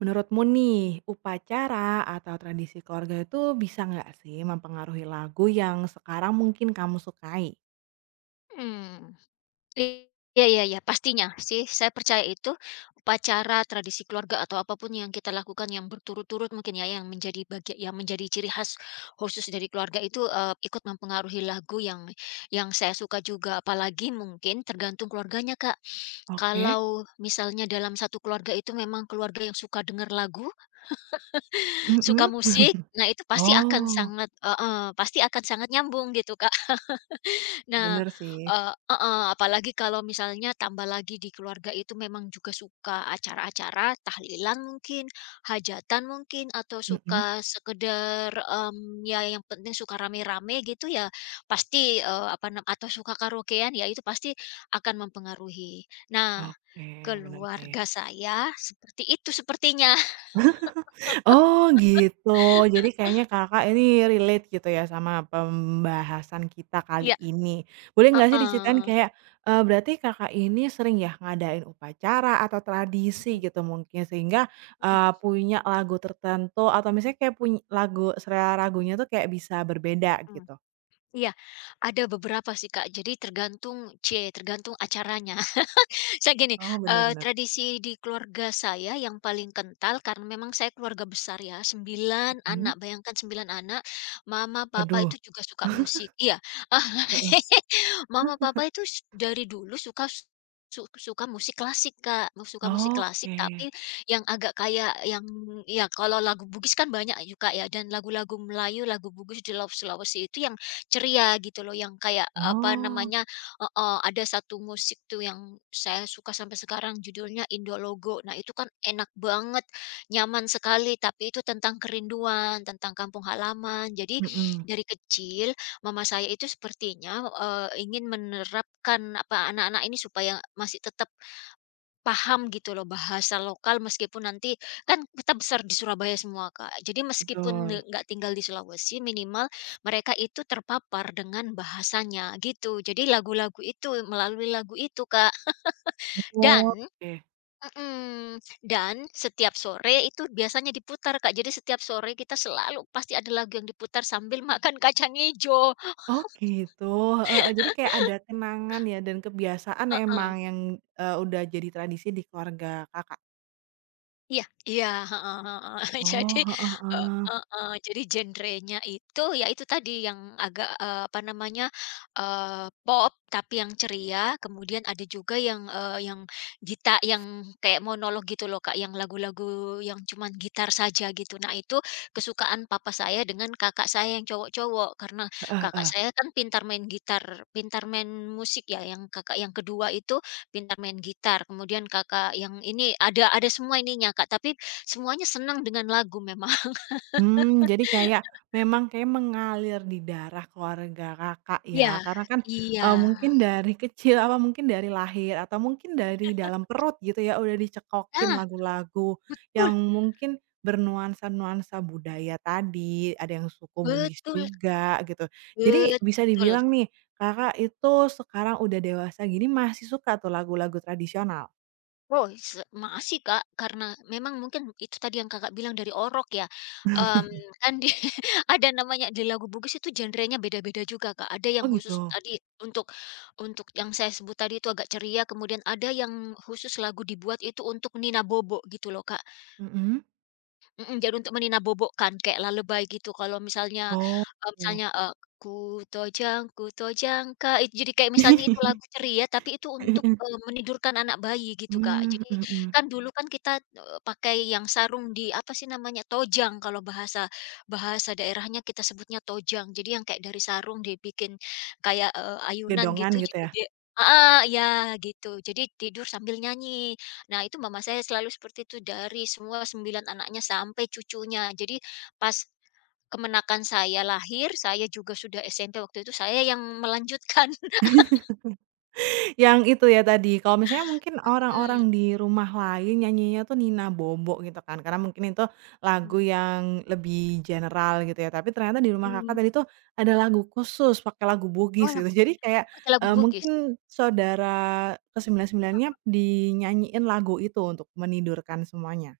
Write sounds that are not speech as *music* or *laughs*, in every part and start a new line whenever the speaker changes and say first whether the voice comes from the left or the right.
right: Menurutmu nih, upacara atau tradisi keluarga itu bisa nggak sih mempengaruhi lagu yang sekarang mungkin kamu sukai?
left: Mmm, iya iya iya, pastinya sih saya percaya itu, upacara, tradisi keluarga atau apapun yang kita lakukan yang berturut-turut mungkin ya, yang menjadi bagian, yang menjadi ciri khas khusus dari keluarga itu, ikut mempengaruhi lagu yang saya suka juga. Apalagi mungkin tergantung keluarganya, Kak.
right: Oke.
left: Kalau misalnya dalam satu keluarga itu memang keluarga yang suka dengar lagu, *laughs* suka
right: Mhm.
left: musik, nah itu pasti akan
right: Oh,
left: sangat heeh, pasti akan sangat nyambung gitu, Kak. Nah,
right: bener sih.
left: heeh, apalagi kalau misalnya tambah lagi di keluarga itu memang juga suka acara-acara tahlilan mungkin, hajatan mungkin, atau
right: Mhm.
left: suka sekedar, mmm, ya yang penting suka rame-rame gitu ya, pasti, eee, apa nam atau suka karaokean ya itu pasti akan mempengaruhi. Nah,
right: Oke, bener sih.
left: keluarga saya seperti itu sepertinya. *laughs*
right: Oh gitu, jadi kayaknya Kakak ini relate gitu ya sama pembahasan kita kali
left: Iya,
right: ini. Boleh nggak sih diceritain
left: heeh,
right: kayak, berarti Kakak ini sering ya ngadain upacara atau tradisi
left: mhm
right: gitu mungkin sehingga,
left: mhm
right: punya lagu tertentu atau misalnya kayak punya lagu selera lagunya tuh kayak bisa berbeda
left: mhm.
right: gitu?
left: Iya, ada beberapa sih Kak, jadi c tergantung acaranya. Saya gini,
right: Oh benar-benar.
left: tradisi di keluarga saya yang paling kental karena memang saya keluarga besar ya, 9
right: Mhm,
left: anak, bayangkan 9 anak, mama, papa
right: aduh.
left: itu juga suka musik iya.
right: Heeh.
left: *laughs* Mama, papa itu dari dulu suka suka musik klasik, Kak, suka musik klasik
right: Oke,
left: tapi yang agak kayak yang ya kalau lagu Bugis kan banyak ya, ya dan lagu-lagu Melayu, lagu Bugis di laut Sulawesi itu yang ceria gitu loh, yang kayak, apa
right: oh,
left: namanya, heeh, ada satu musik tuh yang saya suka sampai sekarang judulnya Indologo. Nah, itu kan enak banget, nyaman sekali, tapi itu tentang kerinduan, tentang kampung halaman. Jadi
right: mhm,
left: dari kecil mama saya itu sepertinya, ingin menerapkan apa, anak-anak ini supaya masih tetap paham gitu loh bahasa lokal meskipun nanti kan kita besar di Surabaya semua, Kak. Jadi meskipun
right: betul,
left: nggak tinggal di Sulawesi, minimal mereka itu terpapar dengan bahasanya gitu. Jadi lagu-lagu itu, melalui lagu itu, Kak. Dan
right: oke.
left: mhm, dan setiap sore itu biasanya diputar, Kak. Jadi setiap sore kita selalu pasti ada lagu yang diputar sambil *laughs* makan kacang hijau.
right: Oh gitu, heeh heeh, jadi kayak ada kenangan ya dan kebiasaan
left: Heeh.
right: emang yang, udah jadi tradisi di keluarga Kakak?
left: Iya iya, heeh heeh. *laughs*
right: Oh,
left: Jadi
right: heeh
left: eee,
right: heeh,
left: heeh, jadi genrenya itu, ya itu tadi yang agak, apa namanya, pop tapi yang ceria, kemudian ada juga yang, eee, yang gita yang kayak monolog gitu loh, Kak, yang lagu-lagu yang cuman gitar saja gitu. Nah, itu kesukaan papa saya dengan kakak saya yang cowok-cowok, karena
right: heeh
left: kakak
right: heeh.
left: saya kan pintar main gitar, pintar main musik ya, yang kakak yang kedua itu pintar main gitar, kemudian Kakak yang ini, ada semua ininya, Kak, tapi semuanya senang dengan lagu memang. *laughs*
right: hmm jadi kayak memang kayak mengalir di darah keluarga Kakak
left: Iya
right: ya, karena kan,
left: iya.
right: mungkin dari kecil apa mungkin dari lahir atau mungkin dari dalam perut gitu ya udah dicekokin
left: Nah,
right: lagu-lagu
left: betul,
right: yang mungkin bernuansa-nuansa budaya tadi, ada yang suku Bugis
left: betul
right: juga gitu. Jadi bisa
left: betul.
right: dibilang nih Kakak itu sekarang udah dewasa gini masih suka tuh lagu-lagu tradisional?
left: Oh, makasih, Kak, karena memang mungkin itu tadi yang Kakak bilang dari orok ya,
right: *laughs*
left: mmm, kan di *laughs* ada namanya di lagu Bugis itu genrenya beda-beda juga, Kak. Ada yang
right: Oh
left: khusus
right: gitu?
left: tadi untuk yang saya sebut tadi itu agak ceria, kemudian ada yang khusus lagu dibuat itu untuk Nina Bobo gitu loh, Kak.
right: Mhm.
left: Mhm, jadi untuk meninabobokan kayak lalebay gitu kalau misalnya,
right: Oh.
left: eee, misalnya, eee, ku tojang ka" itu jadi kayak misalnya itu lagu
right: *laughs*
left: ceria tapi itu untuk,
right: Heeh.
left: menidurkan anak bayi gitu, Kak.
right: Mmm,
left: Jadi
right: mhm mhm.
left: kan dulu kan kita, pakai yang sarung di apa sih namanya, tojang kalau bahasa bahasa daerahnya kita sebutnya tojang. Jadi yang kayak dari sarung dibikin kayak, ayunan
right: Gendongan
left: gitu
right: gitu
left: jadi
right: ya?
left: dia ah ya gitu. Jadi tidur sambil nyanyi. Nah, itu mama saya selalu seperti itu dari semua 9 anaknya sampai cucunya. Jadi pas kemenakan saya lahir, saya juga sudah SMP waktu itu, saya yang melanjutkan. *laughs*
right: Yang itu ya tadi, kalau misalnya mungkin
left: Mhm,
right: orang-orang di rumah lain nyanyinya tuh Nina Bobo gitu kan, karena mungkin itu
left: mmm.
right: lagu yang lebih general gitu ya, tapi ternyata di rumah Kakak
left: Mmm.
right: tadi tuh ada lagu khusus, pakai lagu
left: Oh,
right: Bugis gitu. Jadi kayak,
left: pakai lagu Bugis ya?
right: mungkin saudara ke sembilan-sembilannya dinyanyiin lagu itu untuk menidurkan semuanya?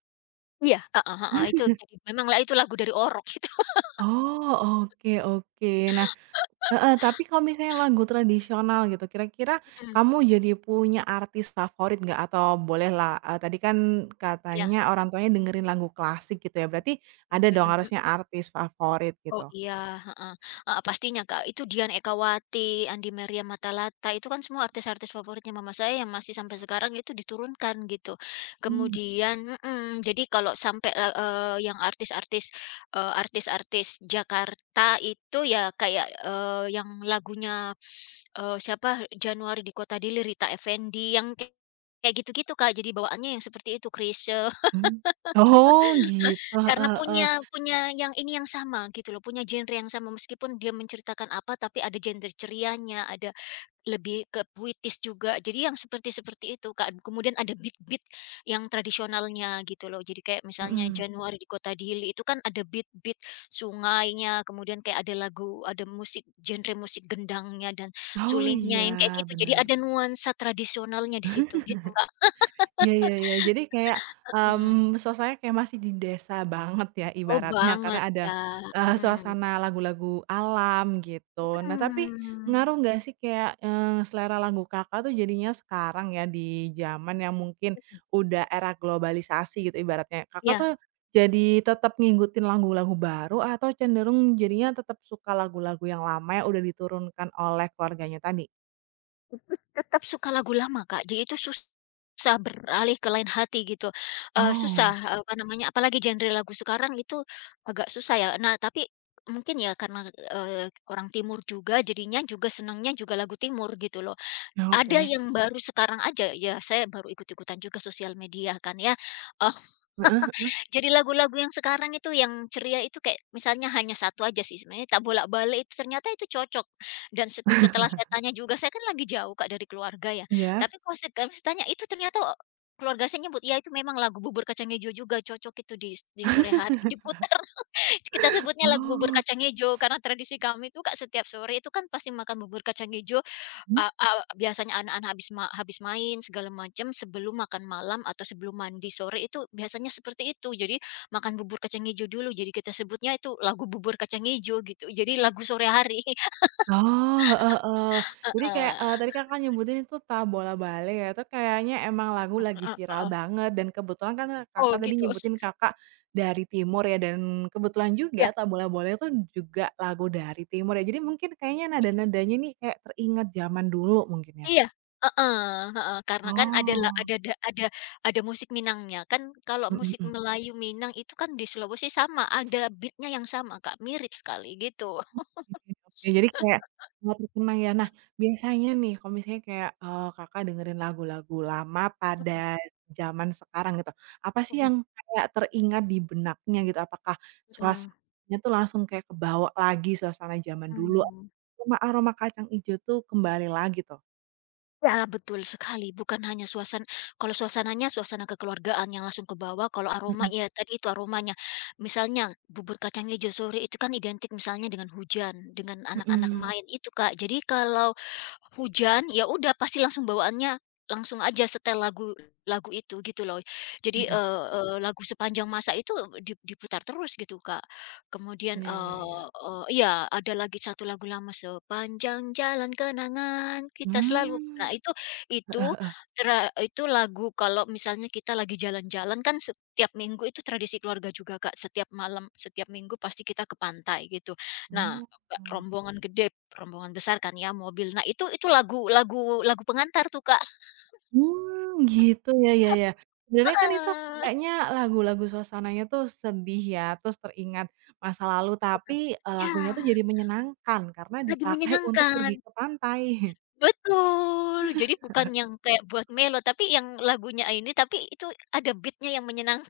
left: Iya, heeh heeh, itu jadi memanglah itu lagu dari Orok gitu. *laughs*
right: Oh, oke oke. Nah, heeh, tapi kalau misalnya lagu tradisional gitu, kira-kira
left: Mhm,
right: kamu jadi punya artis favorit nggak? Atau bolehlah, tadi kan
left: iya,
right: katanya orang tuanya dengerin lagu klasik gitu ya, berarti ada dong
left: mhm.
right: harusnya artis favorit
left: Oh
right: gitu?
left: iya, heeh, heeh, pastinya Kak, itu Dian Ekawati, Andi Maria Matalata, itu kan semua artis-artis favoritnya mama saya yang masih sampai sekarang itu diturunkan gitu.
right: Mmm,
left: Kemudian jadi kalau sampai, eee eee, yang artis-artis Jakarta itu ya kayak, yang lagunya, siapa, Januari di Kota Dili, Rita Effendy, yang kayak kayak gitu-gitu Kak, jadi bawaannya yang seperti itu, Chrisye.
right: mhm. Oh gitu, heeh
left: Karena
right: heeh,
left: punya punya yang ini yang sama gitu loh, punya genre yang sama meskipun dia menceritakan apa, tapi ada genre cerianya, ada lebih ke puitis juga. Jadi yang seperti-seperti itu, Kak. Kemudian ada beat-beat yang tradisionalnya gitu loh. Jadi kayak misalnya
right: mhm.
left: Januari di Kota Dili itu kan ada beat-beat sungainya, kemudian kayak ada lagu, ada musik genre musik gendangnya dan
right: Oh
left: sulingnya yang kayak
right: iya,
left: gitu. Jadi ada
right: bener.
left: nuansa tradisionalnya di situ gitu, Kak.
right: Iya iya iya. Jadi kayak,
left: Mhm.
right: suasananya kayak masih di desa banget ya
left: Oh,
right: ibaratnya karena
left: banget,
right: ada,
left: Kak. Mhm.
right: suasana lagu-lagu alam gitu. Nah tapi ngaruh
left: Mhm.
right: nggak sih kayak, selera lagu Kakak tuh jadinya sekarang ya di zaman yang mungkin udah era globalisasi gitu ibaratnya. Kakak
left: Iya,
right: tuh jadi tetap ngikutin lagu-lagu baru atau cenderung jadinya tetap suka lagu-lagu yang lama yang udah diturunkan oleh keluarganya tadi?
left: tetap suka lagu lama, Kak. Jadi itu susah beralih ke lain hati gitu,
right: Oh,
left: susah, eh, apa namanya, apalagi genre lagu sekarang itu agak susah ya. Nah, tapi mungkin ya karena, orang timur juga jadinya juga senangnya juga lagu timur gitu loh. Ada
right: oke.
left: yang baru sekarang aja, ya saya baru ikut-ikutan juga sosial media kan ya, eh,
right: Heeh heeh.
left: jadi lagu-lagu yang sekarang itu yang ceria itu kayak misalnya hanya satu aja sih sebenarnya tak bolak-balik itu ternyata itu cocok dan setelah
right: *laughs*
left: saya tanya juga, saya kan lagi jauh Kak dari keluarga ya,
right: Iya.
left: tapi kalau kami saya tanya itu ternyata oh, keluarga saya nyebut, ya itu memang lagu Bubur Kacang hijau juga cocok itu di sore hari diputar." *laughs* Kita sebutnya lagu Bubur
right: Oh,
left: Kacang hijau karena tradisi kami itu Kak setiap sore itu kan pasti makan bubur kacang hijau.
right: mhm,
left: A a Biasanya anak-anak habis habis main segala macam sebelum makan malam atau sebelum mandi sore itu biasanya seperti itu. Jadi makan bubur kacang ijo dulu, jadi kita sebutnya itu lagu bubur kacang ijo gitu. Jadi lagu sore hari. *laughs*
right: oh, heeh heeh. Jadi kayak,
left: Heeh,
right: tadi Kakak nyebutin itu tabola Bale ya, itu kayaknya emang lagu lagi
left: heeh
right: viral
left: heeh.
right: banget dan kebetulan kan
left: Oh
right: Kakak tadi
left: gitu.
right: nyebutin Kakak dari timur ya dan kebetulan juga
left: Iya
right: tabola Bale itu juga lagu dari timur ya, jadi mungkin kayaknya nada-nadanya nih kayak teringat zaman dulu mungkin ya?
left: iya. Heeh heeh. Karena kan ada la
right: Oh,
left: ada da ada musik Minangnya. Kan kalau
right: mhm
left: musik
right: mhm.
left: Melayu Minang itu kan di Sulawesi sama, ada beatnya yang sama Kak, mirip sekali gitu.
right: Mhm, oke, jadi kayak nggak terkenang ya. Nah, biasanya nih kalau misalnya kayak, Kakak dengerin lagu-lagu lama pada zaman sekarang gitu, apa sih
left: Mhm,
right: yang kayak teringat di benaknya gitu? Apakah
left: mhm,
right: suasananya tuh langsung kayak kebawa lagi suasana zaman dulu,
left: mhm.
right: cuma aroma kacang ijo tuh kembali lagi tuh?
left: Ya, betul sekali. Bukan hanya kalau suasananya, suasana kekeluargaan yang langsung ke bawah kalau aroma
right: Mhm.
left: ya tadi itu aromanya. Misalnya bubur kacang ijo sore itu kan identik misalnya dengan hujan, dengan anak-anak
right: Mhm
left: main itu, Kak. Jadi kalau hujan, ya udah pasti langsung bawaannya langsung aja setel lagu lagu itu gitu loh. Jadi,
right: mhm.
left: eee eee, lagu sepanjang masa itu di diputar terus gitu, Kak. Kemudian,
right: Iya iya iya.
left: eee eee, iya ada lagi satu lagu lama, "Sepanjang Jalan Kenangan Kita Selalu."
right: Mmm,
left: Nah
right: heeh
left: itu
right: heeh.
left: itu lagu kalau misalnya kita lagi jalan-jalan kan setiap minggu itu tradisi keluarga juga, Kak, setiap malam, setiap minggu pasti kita ke pantai gitu. Nah,
right: Oh.
left: rombongan gede, rombongan besar kan ya mobil. Nah itu lagu lagu lagu pengantar tuh, Kak.
right: Mmm, gitu ya ya ya. Sebenarnya kan itu
left: Heeh.
right: kayaknya lagu-lagu suasananya tuh sedih ya, terus teringat masa lalu, tapi,
left: Iya,
right: lagunya tuh jadi menyenangkan karena
left: lagu
right: dipakai untuk pergi
left: menyenangkan.
right: ke pantai.
left: Betul, jadi bukan yang kayak buat melo, tapi yang lagunya ini, tapi itu ada beatnya yang menyenangkan,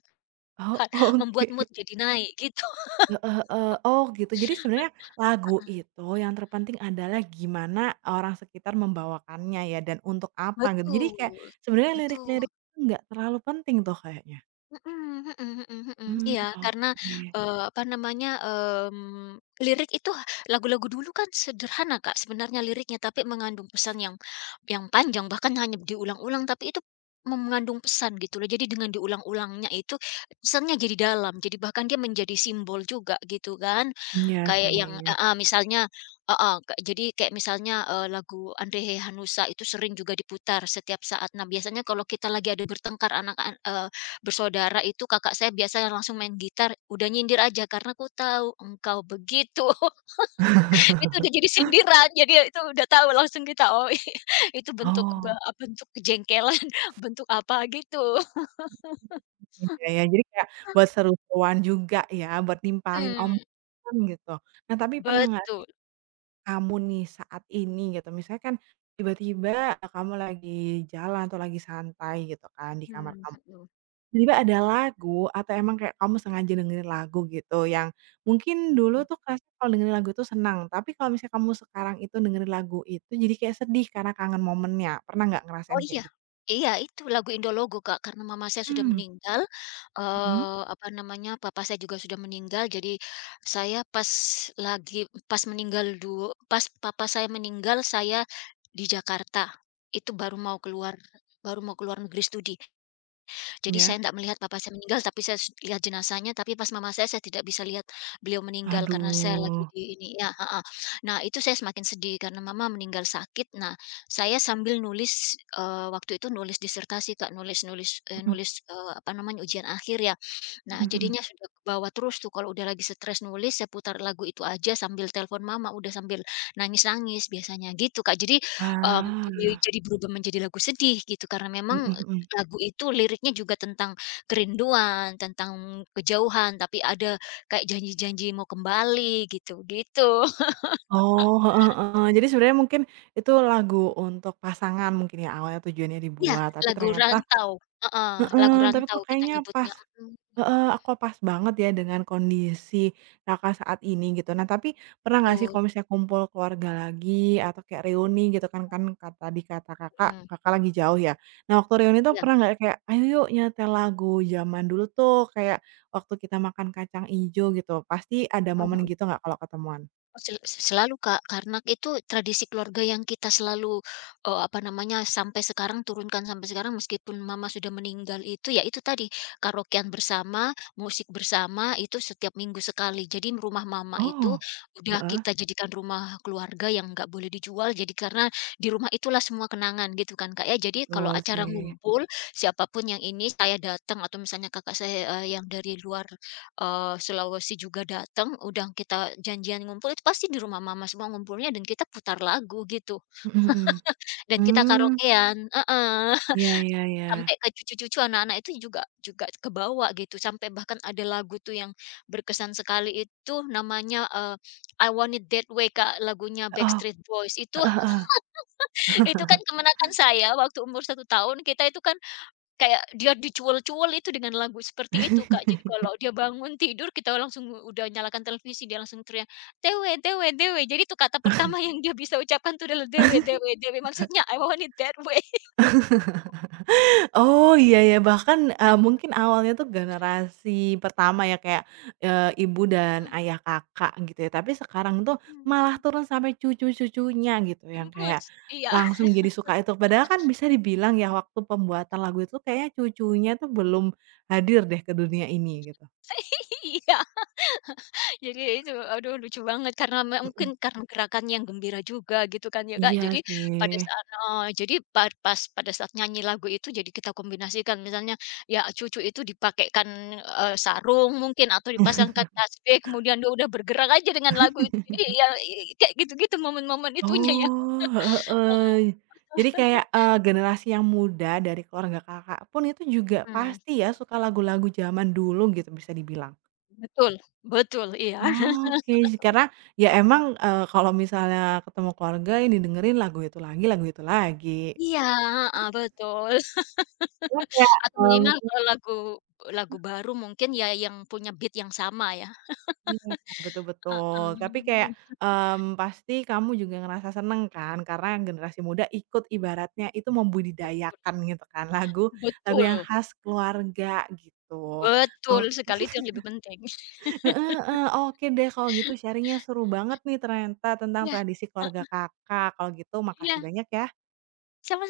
right: Oh,
left: membuat
right: oke.
left: mood jadi naik gitu. *laughs*
right: Heeh heeh. Oh, gitu. Jadi sebenarnya lagu itu yang terpenting adalah gimana orang sekitar membawakannya ya dan untuk apa gitu. Jadi kayak
left: Betul,
right: sebenarnya
left: betul.
right: lirik-lirik itu nggak terlalu penting tuh kayaknya.
left: Mhm mhm mhm mhm.
right: Mmm,
left: Iya, karena,
right: oke.
left: apa namanya, lirik itu lagu-lagu dulu kan sederhana, Kak, sebenarnya liriknya, tapi mengandung pesan yang panjang, bahkan hanya diulang-ulang, tapi itu mengandung pesan gitu loh. Jadi dengan diulang-ulangnya itu, pesannya jadi dalam, jadi bahkan dia menjadi simbol juga gitu kan.
right: Iya
left: Kayak yang
right: sih.
left: heeh, misalnya heeh, jadi kayak misalnya, lagu Andre Hehanussa itu sering juga diputar setiap saat. Nah, biasanya kalau kita lagi ada bertengkar bersaudara itu kakak saya biasanya langsung main gitar, udah nyindir aja, "Karena ku tahu engkau begitu." *laughs* Itu udah
right: *laughs*
left: jadi sindiran, jadi itu udah tahu langsung kita, oh *laughs* itu bentuk
right: Oh.
left: bentuk kejengkelan, *laughs* bentuk apa gitu.
right: Iya ya, jadi kayak buat seru-seruan juga ya, buat nimpalin
left: Mhm,
right: omongan gitu. Nah, tapi pernah nggak
left: betul.
right: sih kamu nih saat ini gitu, misalnya kan tiba-tiba kamu lagi jalan atau lagi santai gitu kan di kamar
left: Mmm,
right: kamu,
left: mhm.
right: tiba-tiba ada lagu atau emang kayak kamu sengaja dengerin lagu gitu yang mungkin dulu tuh kerasa kalau dengerin lagu itu senang, tapi kalau misalnya kamu sekarang itu dengerin lagu itu jadi kayak sedih karena kangen momennya, pernah nggak
left: Oh
right: ngerasain
left: iya,
right: kayak gitu?
left: iya itu lagu Indologo, Kak, karena mama saya sudah
right: Mmm.
left: meninggal,
right: Mhm,
left: apa namanya, papa saya juga sudah meninggal, jadi saya pas lagi pas meninggal du pas papa saya meninggal, saya di Jakarta, itu baru mau keluar negeri studi. Jadi saya
right: iya.
left: tidak melihat papa saya meninggal, tapi saya lihat jenazahnya, tapi pas mama saya tidak bisa lihat beliau meninggal karena saya lagi
right: Aduh,
left: di ini ya heeh. Nah, itu saya semakin sedih karena mama meninggal sakit. Nah, saya sambil nulis, waktu itu nulis disertasi Kak, nulis
right: mhm
left: nulis, eee, apa namanya, ujian akhir ya. Nah,
right: mhm mhm.
left: jadinya sudah kebawa terus tuh kalau udah lagi stres nulis, saya putar lagu itu aja sambil telepon mama, udah sambil nangis-nangis biasanya gitu, Kak. Jadi, mmm,
right: Ah,
left: jadi berubah menjadi lagu sedih gitu karena memang,
right: mhm mhm.
left: lagu itu liriknya juga tentang kerinduan, tentang kejauhan, tapi ada kayak janji-janji mau kembali gitu, gitu. *laughs*
right: Oh, heeh heeh. Jadi sebenarnya mungkin itu lagu untuk pasangan mungkin ya awalnya tujuannya
left: Iya,
right: dibuat, tapi
left: lagu
right: ternyata
left: rantau, heeh,
right: Heeh,
left: lagu
right: tapi
left: rantau
right: kok
left: kita
right: kayaknya pas
left: nyebutnya, mhm,
right: heeh, aku pas banget ya dengan kondisi Kakak saat ini gitu. Nah tapi pernah nggak sih
left: betul,
right: kalau misalnya kumpul keluarga lagi atau kayak reuni gitu kan kan kata di kata Kakak,
left: mhm,
right: Kakak lagi jauh ya. Nah waktu reuni tuh
left: iya.
right: pernah nggak kayak, "Ayo yuk nyetel lagu zaman dulu tuh," kayak waktu kita makan kacang ijo gitu. Pasti ada momen gitu nggak kalau ketemuan?
left: Oh, selalu, Kak, karena itu tradisi keluarga yang kita selalu, apa namanya, sampai sekarang turunkan sampai sekarang meskipun mama sudah meninggal itu, ya itu tadi, karaokean bersama, musik bersama, itu setiap minggu sekali. Jadi rumah mama itu
right: Oh,
left: udah
right: heeh,
left: kita jadikan rumah keluarga yang nggak boleh dijual, jadi karena di rumah itulah semua kenangan gitu kan, Kak, ya. Jadi kalau
right: betul
left: acara
right: sih.
left: ngumpul, siapapun yang ini, saya datang atau misalnya kakak saya, yang dari luar Sulawesi juga datang, udah kita janjian ngumpul itu pasti di rumah mama semua ngumpulnya dan kita putar lagu gitu,
right: Mhm mhm.
left: dan kita
right: Mmm,
left: karaokean heeh.
right: iya iya
left: *laughs*
right: iya.
left: Sampai ke cucu-cucu anak-anak itu juga juga kebawa gitu, sampai bahkan ada lagu tuh yang berkesan sekali itu namanya, I Want It That Way Kak, lagunya
right: Heeh,
left: Backstreet Boys itu.
right: heeh.
left: *laughs* Itu kan kemenangan saya waktu umur satu tahun, kita itu kan kayak dia dicuel-cuel itu dengan lagu seperti itu, Kak.
right: *laughs*
left: Jadi kalau dia bangun tidur, kita langsung udah nyalakan televisi, dia langsung teriak, "Dewe dewe dewe." Jadi itu kata pertama yang dia bisa ucapkan tuh adalah, "Dewe dewe dewe." Maksudnya, "I want it that way."
right: Oh, iya ya, bahkan, mungkin awalnya tuh generasi pertama ya, kayak, ibu dan
left: *laughs*
right: ayah Kakak gitu ya, tapi sekarang tuh malah
left: Mhm.
right: turun sampai cucu-cucunya gitu yang kayak
left: Tembus. Iya.
right: langsung jadi suka itu. Padahal kan bisa dibilang ya waktu pembuatan lagu itu kayaknya cucunya tuh belum hadir deh ke dunia ini gitu.
left: *laughs* Iya. Jadi ya itu, aduh lucu banget karena mungkin
right: Mhm,
left: karena gerakan yang gembira juga gitu kan ya Kak.
right: iya
left: Jadi pada
right: sih.
left: saat heeh, jadi pa pas pada saat nyanyi lagu itu jadi kita kombinasikan misalnya, ya cucu itu dipakaikan, sarung mungkin atau dipasangkan tasbih kemudian dia udah bergerak aja dengan lagu itu. Jadi ya kayak gitu-gitu momen-momen itunya ya.
right: Oh, heeh heeh.
left: Heeh,
right: Jadi kayak, generasi yang muda dari keluarga Kakak pun itu juga
left: mmm,
right: pasti ya suka lagu-lagu zaman dulu gitu bisa dibilang?
left: betul betul, iya.
right: Oke, karena ya emang, kalau misalnya ketemu keluarga yang didengerin lagu itu lagi lagu itu lagi.
left: Iya, heeh, betul. Atau minimal kalau lagu lagu baru mungkin ya yang punya beat yang sama ya.
right: Iya. Betul betul. Tapi kayak,
left: Heeh.
right: pasti kamu juga ngerasa seneng kan karena generasi muda ikut ibaratnya itu membudidayakan gitu kan lagu
left: Betul
right: lagu yang
left: betul
right: khas keluarga gitu.
left: betul
right: Ok.
left: sekali itu yang lebih penting.
right: Heeh heeh, oke deh kalau gitu sharing-nya seru banget nih ternyata tentang
left: Iya,
right: tradisi keluarga
left: e
right: Kakak, kalau gitu makasih
left: iya,
right: banyak ya.
left: sama-sama.